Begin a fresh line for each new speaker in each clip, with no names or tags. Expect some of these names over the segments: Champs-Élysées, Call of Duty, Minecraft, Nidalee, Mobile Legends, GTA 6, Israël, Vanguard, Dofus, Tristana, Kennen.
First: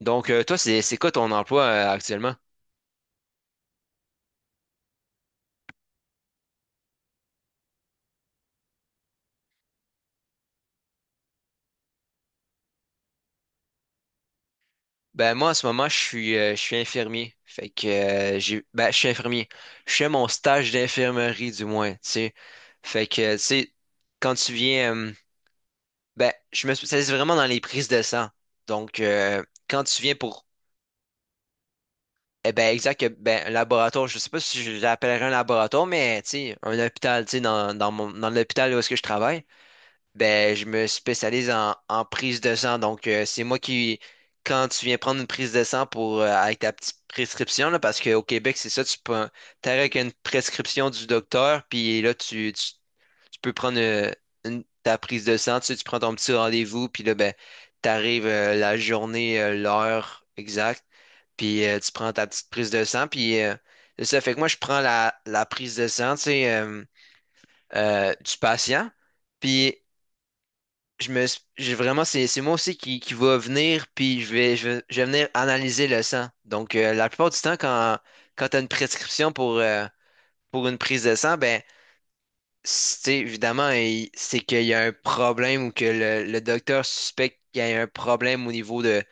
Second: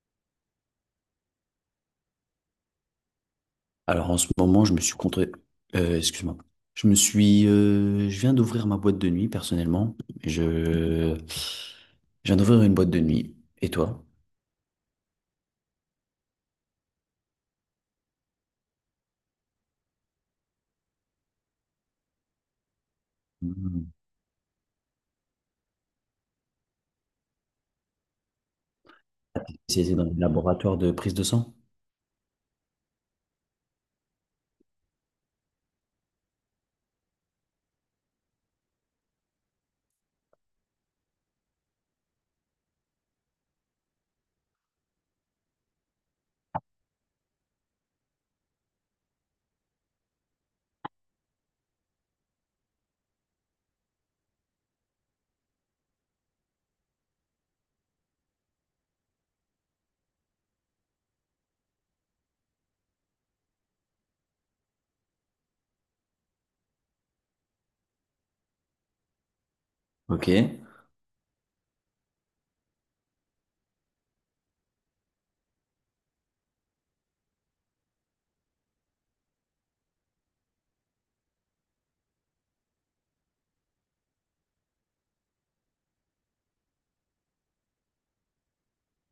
Donc, toi, c'est quoi ton emploi actuellement?
Alors en ce moment, je me suis contre... excuse-moi. Je viens d'ouvrir ma boîte de nuit personnellement. Je, je viens d'ouvrir une boîte de nuit. Et toi?
Ben moi, en ce moment, je suis infirmier. Fait que j'ai ben je suis infirmier. Je fais mon stage d'infirmerie, du moins, tu sais. Fait que tu sais,
Mhm.
quand tu viens, ben je me spécialise vraiment dans les prises de sang. Donc quand
C'est
tu
dans le
viens pour
laboratoire de prise de sang?
eh ben exact ben un laboratoire, je sais pas si je l'appellerais un laboratoire, mais tu sais un hôpital, tu sais dans l'hôpital où est-ce que je travaille. Ben, je me spécialise en prise de sang. Donc, c'est moi qui, quand tu viens prendre une prise de sang pour, avec ta petite prescription, là, parce qu'au Québec, c'est ça, tu peux, t'arrives avec une prescription du docteur, puis là, tu peux prendre ta prise de sang, tu sais, tu prends ton petit rendez-vous, puis là, ben, t'arrives la journée, l'heure exacte, puis tu prends ta petite prise de sang, puis c'est ça, fait que moi, je prends la prise de sang, tu sais, du patient. Puis
Ok.
je me, s- j'ai vraiment, c'est moi aussi qui va venir, puis je vais venir analyser le sang. Donc, la plupart du temps, quand tu as une prescription pour une prise de sang, ben, c'est évidemment, c'est qu'il y a un problème ou que le docteur suspecte qu'il y a un problème au niveau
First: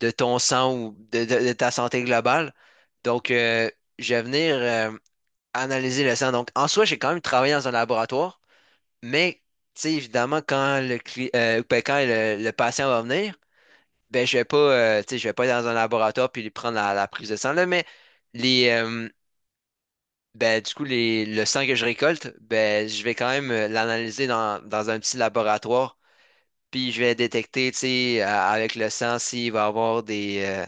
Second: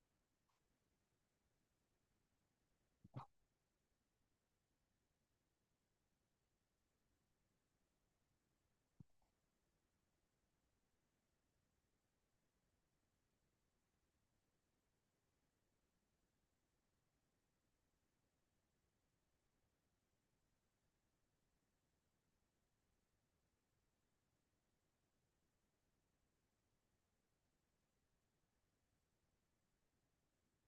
de ton sang ou de ta santé globale. Donc, je vais venir analyser le sang. Donc, en soi, j'ai quand même travaillé dans un laboratoire. Mais, tu sais, évidemment, quand le patient va venir, ben, je vais pas, tu sais, je vais pas aller dans un laboratoire puis lui prendre la prise de sang, là, mais les, ben, du coup, les, le sang que je récolte, ben, je vais quand même l'analyser dans un petit laboratoire, puis je vais détecter, tu sais, avec le sang s'il va avoir des,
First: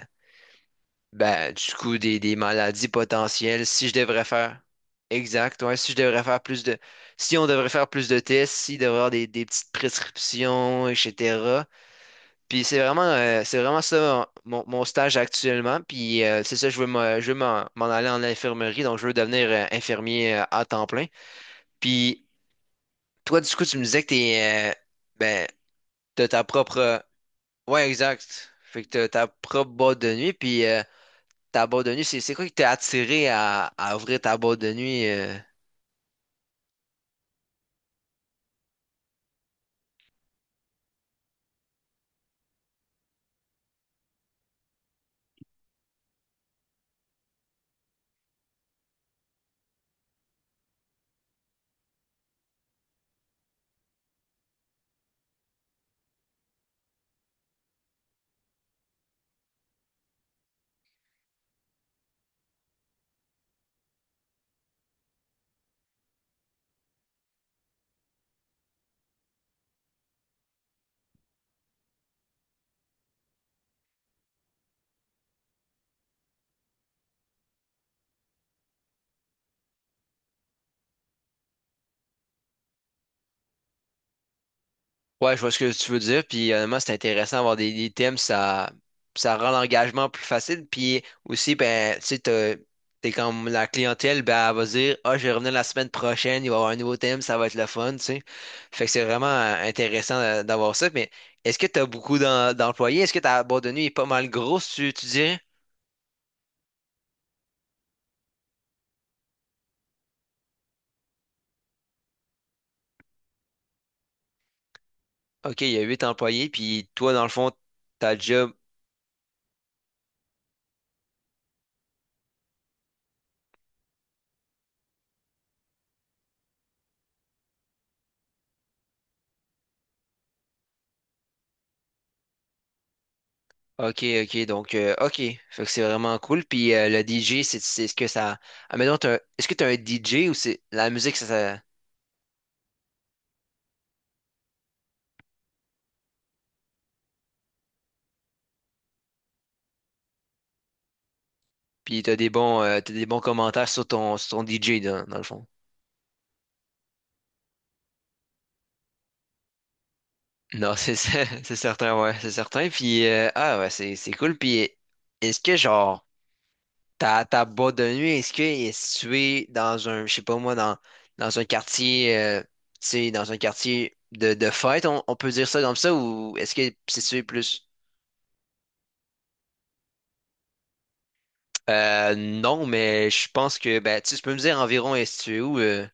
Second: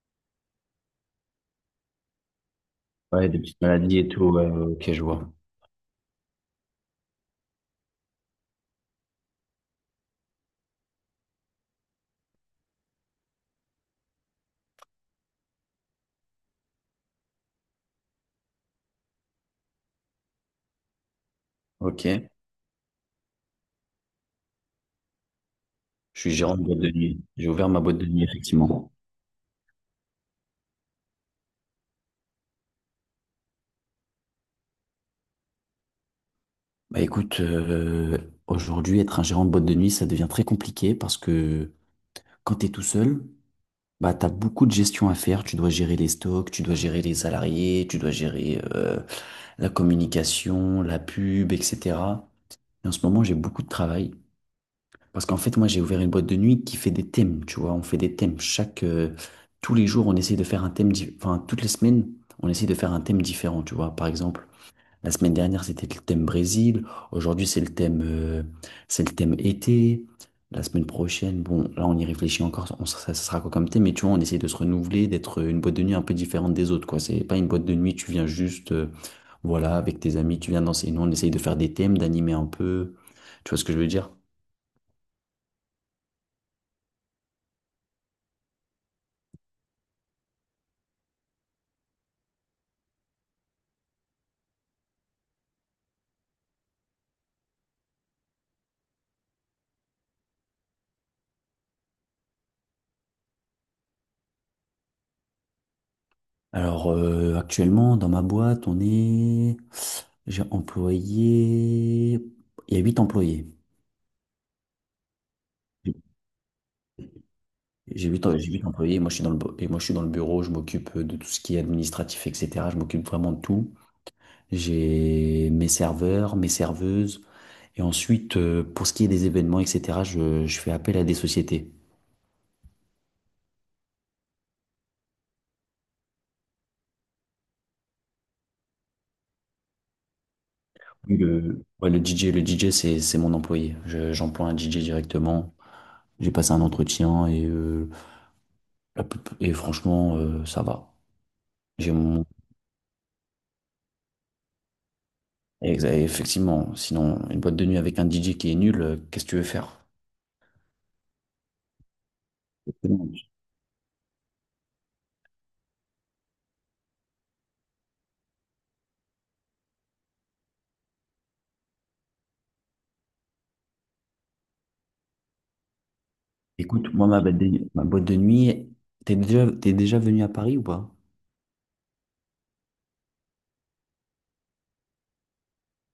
Ben, du coup, des maladies
Ouais, des petites
potentielles, si je
maladies et
devrais
tout. Ouais,
faire.
ouais, ok, je vois.
Exact, ouais, si je devrais faire plus de. Si on devrait faire plus de tests, s'il devrait y avoir des petites prescriptions, etc. Puis c'est vraiment ça mon stage actuellement. Puis c'est ça, je veux m'en aller en infirmerie, donc je veux devenir infirmier à temps plein. Puis
Ok.
toi, du coup, tu me disais que t'es, ben,
Je
t'as
suis
ta
gérant de boîte de
propre.
nuit. J'ai ouvert ma
Ouais,
boîte de nuit
exact. Fait que
effectivement.
t'as ta propre boîte de nuit, puis. Ta boîte de nuit, c'est quoi qui t'a attiré à ouvrir ta boîte de nuit?
Bah écoute, aujourd'hui, être un gérant de boîte de nuit, ça devient très compliqué parce que quand tu es tout seul. Bah, t'as beaucoup de gestion à faire. Tu dois gérer les stocks, tu dois gérer les salariés, tu dois gérer la communication, la pub, etc. Et en ce moment, j'ai beaucoup de travail. Parce qu'en fait, moi, j'ai ouvert une boîte de nuit qui fait des thèmes, tu vois. On fait des thèmes. Tous les jours, on essaie de faire un thème, enfin, toutes les semaines, on essaie de faire un thème différent, tu vois. Par exemple, la semaine dernière, c'était le thème Brésil. Aujourd'hui, c'est le thème été. La semaine prochaine, bon, là, on y réfléchit encore. Ça, ça sera quoi comme thème? Mais tu vois, on essaie de se renouveler, d'être une boîte de nuit un peu différente des autres, quoi. C'est pas une boîte de nuit, tu viens juste, voilà, avec tes amis, tu viens danser. Nous, on essaye de faire des thèmes, d'animer un peu. Tu vois ce que je veux dire?
Ouais, je vois ce que tu veux dire. Puis honnêtement, c'est intéressant d'avoir des thèmes, ça rend l'engagement plus facile. Puis aussi, ben, tu sais, t'es comme la clientèle, ben, elle va se dire, ah, je vais revenir la semaine prochaine, il va y avoir un nouveau thème, ça va être le fun, tu sais. Fait que c'est vraiment intéressant d'avoir ça. Mais est-ce que t'as beaucoup d'employés? Est-ce que ta boîte de nuit est pas mal grosse, tu dirais?
Alors, actuellement, dans ma boîte, on est, j'ai employé, il y a huit employés.
Ok, il y a huit employés, puis toi, dans le fond,
J'ai
ta
huit j'ai
job.
huit employés, moi je suis dans le bureau, je m'occupe de tout ce qui est administratif, etc. Je m'occupe vraiment de tout. J'ai mes serveurs, mes serveuses. Et ensuite, pour ce qui est des événements, etc., je fais appel à des sociétés.
OK, OK, donc, OK. Fait que c'est vraiment cool. Puis le DJ, c'est ce que ça. Ah, mais non, est-ce que tu as un DJ ou c'est la musique, ça...
Ouais, le DJ, le DJ, c'est mon employé. J'emploie un DJ directement. J'ai passé un entretien et franchement, ça va. J'ai
Puis
mon.
t'as des bons commentaires sur ton DJ, dans le fond.
Effectivement, sinon, une boîte de nuit avec un DJ qui est nul, qu'est-ce que tu veux faire?
Non, c'est ça, c'est certain, ouais, c'est certain. Puis, ah, ouais, c'est cool. Puis, est-ce que, genre, ta boîte de nuit, est-ce que est située dans un, je sais pas moi, dans un quartier, tu sais, dans un quartier de fête, on peut dire ça comme ça, ou est-ce que
Écoute,
c'est
moi, ma
situé
boîte
plus.
de, ma boîte de nuit, t'es déjà venu à Paris ou pas?
Non, mais je pense que, ben, tu sais, tu peux me dire environ, est-ce que tu es où?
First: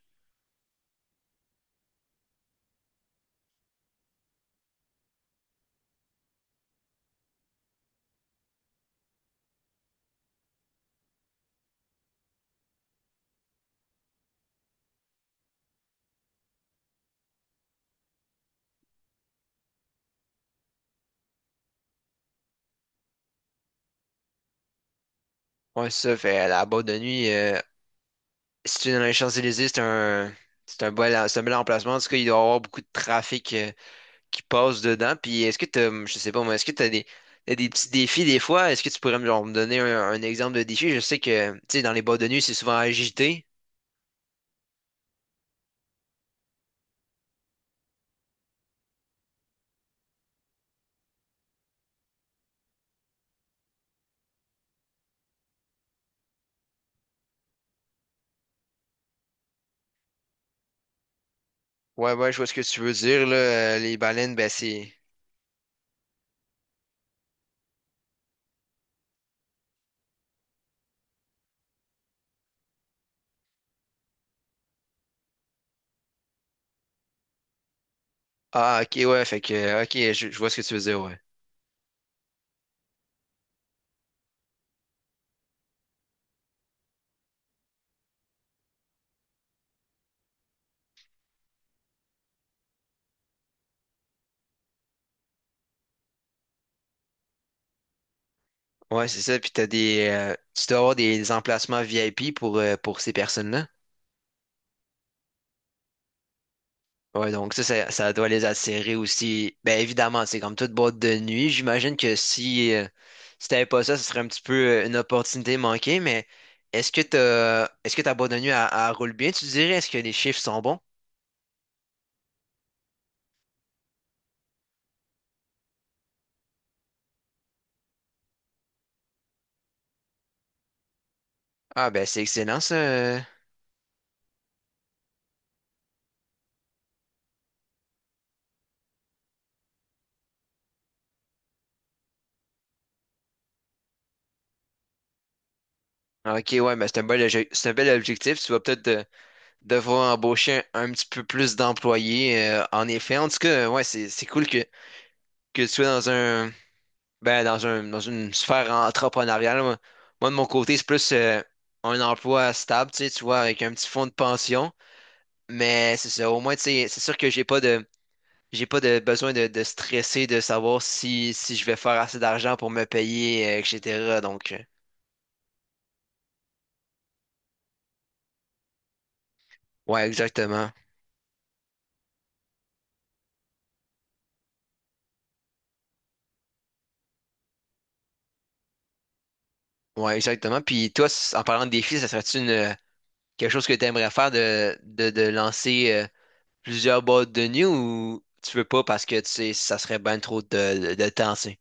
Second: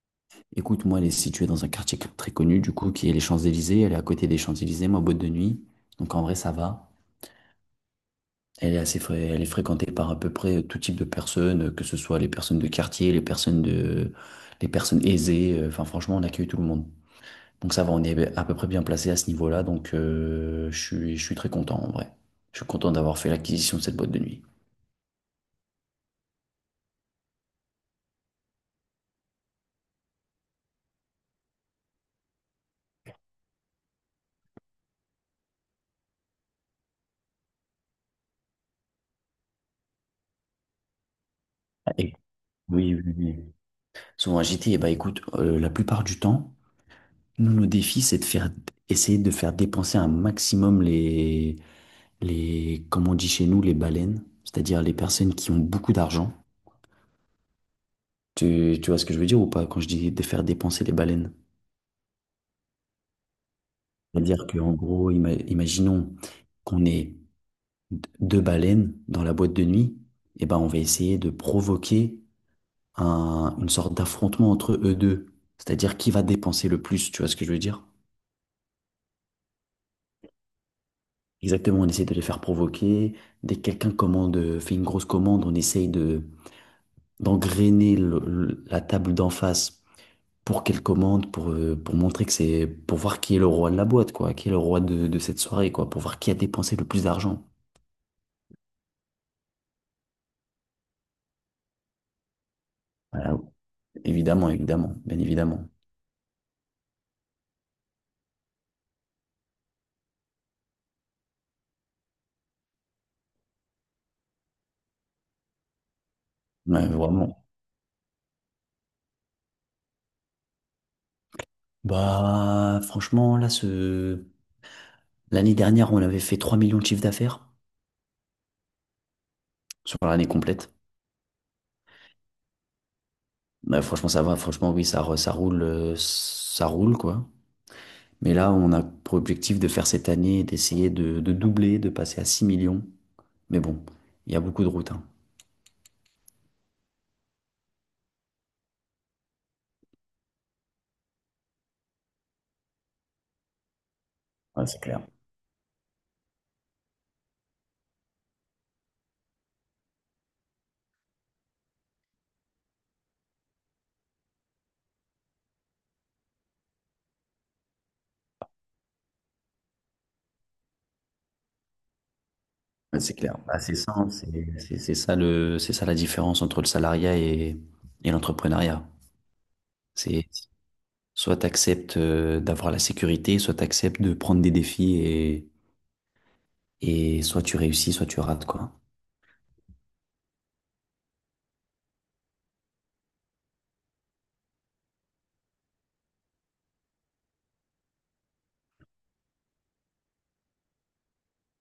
Écoute, moi, elle est située dans un quartier très connu, du coup, qui est les Champs-Élysées. Elle est à côté des Champs-Élysées, ma boîte de nuit. Donc, en vrai, ça va. Elle est fréquentée par à peu près tout type de personnes, que ce soit les personnes de quartier, les personnes aisées. Enfin, franchement, on accueille tout le monde. Donc, ça va, on est à peu près bien placé à ce niveau-là. Donc, je suis très content, en vrai. Je suis content d'avoir fait l'acquisition de cette boîte de nuit.
Ouais, ça fait la boîte de nuit. Si tu es dans les Champs-Élysées, c'est un bel emplacement. En tout cas, il doit y avoir beaucoup de trafic qui passe dedans. Puis, est-ce que tu as, je sais pas moi, est-ce que tu as des, t'as des petits défis des fois? Est-ce que tu pourrais me donner un exemple de défi? Je sais que, tu sais, dans
Ah,
les boîtes de nuit, c'est souvent
oui, oui, oui.
agité.
Souvent agité, et ben écoute, la plupart du temps, nous, nos défis, essayer de faire dépenser un maximum les, comme on dit chez nous, les baleines, c'est-à-dire les personnes qui ont beaucoup d'argent. Tu vois ce que je veux dire ou pas quand je dis de faire dépenser les baleines?
Ouais, ouais, je vois ce que tu veux dire, là. Les baleines,
C'est-à-dire
ben,
qu'en
c'est.
gros, imaginons qu'on ait deux baleines dans la boîte de nuit, et ben on va essayer de provoquer une sorte d'affrontement entre eux deux. C'est-à-dire qui va dépenser le plus, tu vois ce que je veux dire?
Ah, ok, ouais, fait que, ok, je vois ce que tu veux dire, ouais.
Exactement, on essaie de les faire provoquer. Dès que quelqu'un commande, fait une grosse commande, on essaye de d'engrainer la table d'en face pour qu'elle commande, pour pour voir qui est le roi de la boîte, quoi, qui est le roi de cette soirée, quoi, pour voir qui a dépensé le plus d'argent.
Ouais, c'est ça. Puis tu dois avoir des emplacements VIP pour ces
Voilà.
personnes-là.
Évidemment, évidemment, bien évidemment.
Ouais, donc ça doit les attirer aussi. Ben évidemment, c'est comme toute boîte de nuit. J'imagine que si t'avais pas ça, ce serait un petit peu une opportunité manquée. Mais
Ouais, vraiment.
est-ce que ta boîte de nuit, elle, elle roule bien, tu dirais? Est-ce que les chiffres sont bons?
Bah, franchement, là, l'année dernière, on avait fait 3 millions de chiffre d'affaires sur l'année complète.
Ah ben c'est excellent ça.
Bah, franchement, ça va. Franchement, oui, ça roule, quoi. Mais là, on a pour objectif de faire cette année, d'essayer de doubler, de passer à 6 millions. Mais bon, il y a beaucoup de routes, hein.
Ok, ouais, mais c'est un bel objectif. Tu vas peut-être devoir embaucher un petit peu plus d'employés, en effet, en tout cas, ouais, c'est cool
Ouais, c'est clair.
que tu sois dans un ben dans un dans une sphère entrepreneuriale. Moi, de mon côté, c'est plus un emploi stable, tu sais, tu vois, avec un petit fonds de pension. Mais c'est ça, au moins, tu sais, c'est sûr que j'ai pas de besoin de stresser, de savoir si je vais faire assez d'argent pour me
Ouais, c'est clair.
payer,
Bah, c'est ça, hein,
etc. Donc,
c'est ça la différence entre le salariat et l'entrepreneuriat.
ouais,
C'est
exactement.
soit tu acceptes d'avoir la sécurité, soit tu acceptes de prendre des défis et soit tu réussis, soit tu rates, quoi.
Ouais, exactement. Puis toi, en parlant de défis, ça serait-tu une quelque chose que tu aimerais faire de lancer plusieurs boîtes de nuit? Ou tu veux pas parce que tu sais, ça serait bien trop de temps, tu sais.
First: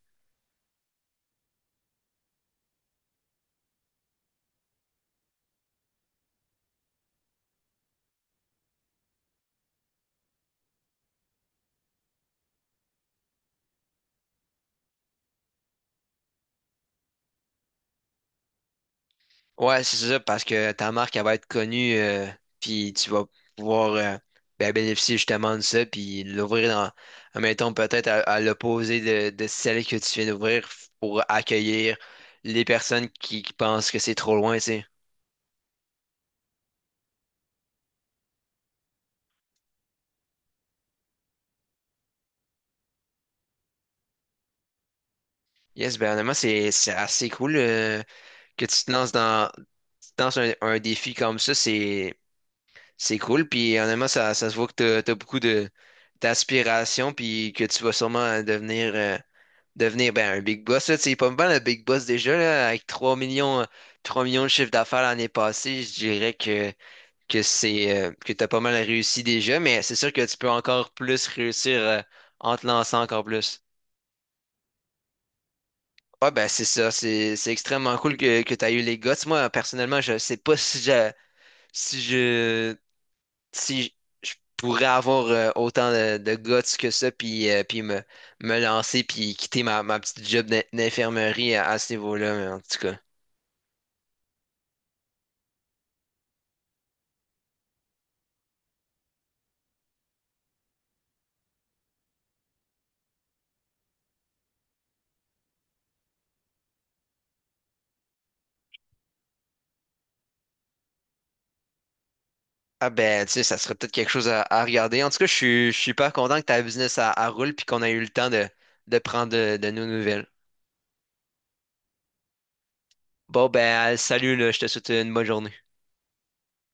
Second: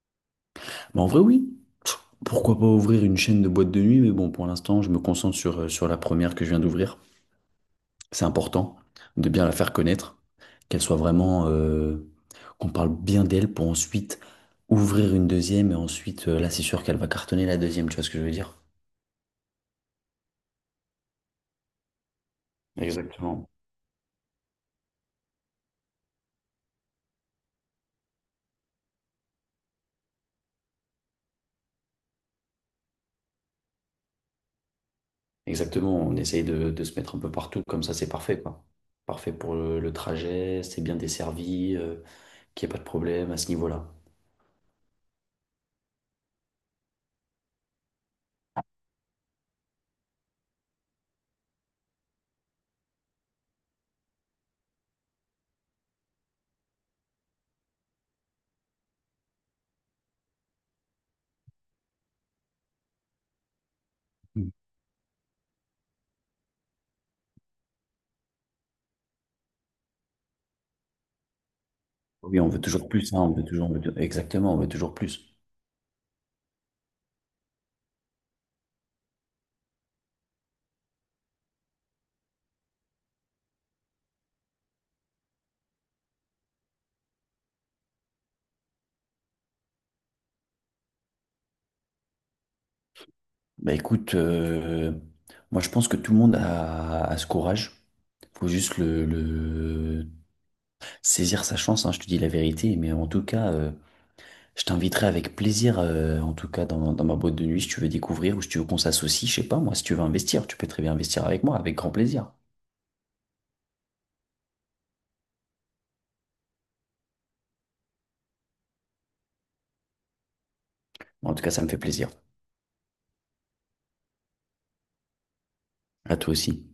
Mais en vrai, oui. Pff, Pourquoi pas ouvrir une chaîne de boîte de nuit, mais bon, pour l'instant, je me concentre sur la première que je viens d'ouvrir. C'est important de bien la faire connaître, qu'elle soit vraiment, qu'on parle bien d'elle pour ensuite ouvrir une deuxième et ensuite, là, c'est sûr qu'elle va cartonner la deuxième, tu vois ce que je veux dire?
Ouais, c'est ça, parce que ta marque, elle va être connue, puis tu vas
Exactement.
pouvoir ben, bénéficier justement de ça, puis l'ouvrir admettons, peut-être à l'opposé de celle que tu viens d'ouvrir pour accueillir les personnes qui pensent que c'est trop loin, tu sais.
Exactement, on essaye de se mettre un peu partout, comme ça, c'est parfait, quoi. Parfait pour le trajet, c'est bien desservi, qu'il n'y ait pas de problème à ce niveau-là.
Yes, ben honnêtement, c'est assez cool que tu te lances un défi comme ça, c'est cool, puis honnêtement, ça se voit que t'as beaucoup de d'aspiration, puis que tu vas sûrement devenir ben, un big boss. Là, tu sais, pas mal le big boss déjà, là, avec 3 millions de
Mm.
chiffre d'affaires l'année passée, je dirais que c'est que t'as pas mal réussi déjà, mais c'est sûr que tu peux encore plus réussir
Oui, on
en
veut
te
toujours
lançant
plus, hein,
encore
on veut
plus.
toujours, on veut- exactement, on veut toujours plus.
Ouais, ben c'est ça, c'est extrêmement cool que tu as eu les guts. Moi, personnellement, je sais pas si je si je pourrais avoir autant de guts que ça, puis me lancer, puis quitter ma petite job d'infirmerie à ce niveau-là, mais en tout cas.
Bah écoute, moi je pense que tout le monde a ce courage. Faut juste saisir sa chance, hein, je te dis la vérité. Mais en tout cas, je t'inviterai avec plaisir, en tout cas dans ma boîte de nuit, si tu veux découvrir ou si tu veux qu'on s'associe, je sais pas, moi, si tu veux investir, tu peux très bien investir avec moi, avec grand plaisir.
Ah ben, tu sais, ça serait peut-être quelque chose à regarder. En tout cas, je suis super content que ta business à roule, puis qu'on a eu le temps de prendre de nos nouvelles.
En tout cas, ça me fait plaisir.
Bon ben, salut, là, je te souhaite une bonne journée.
À toi aussi.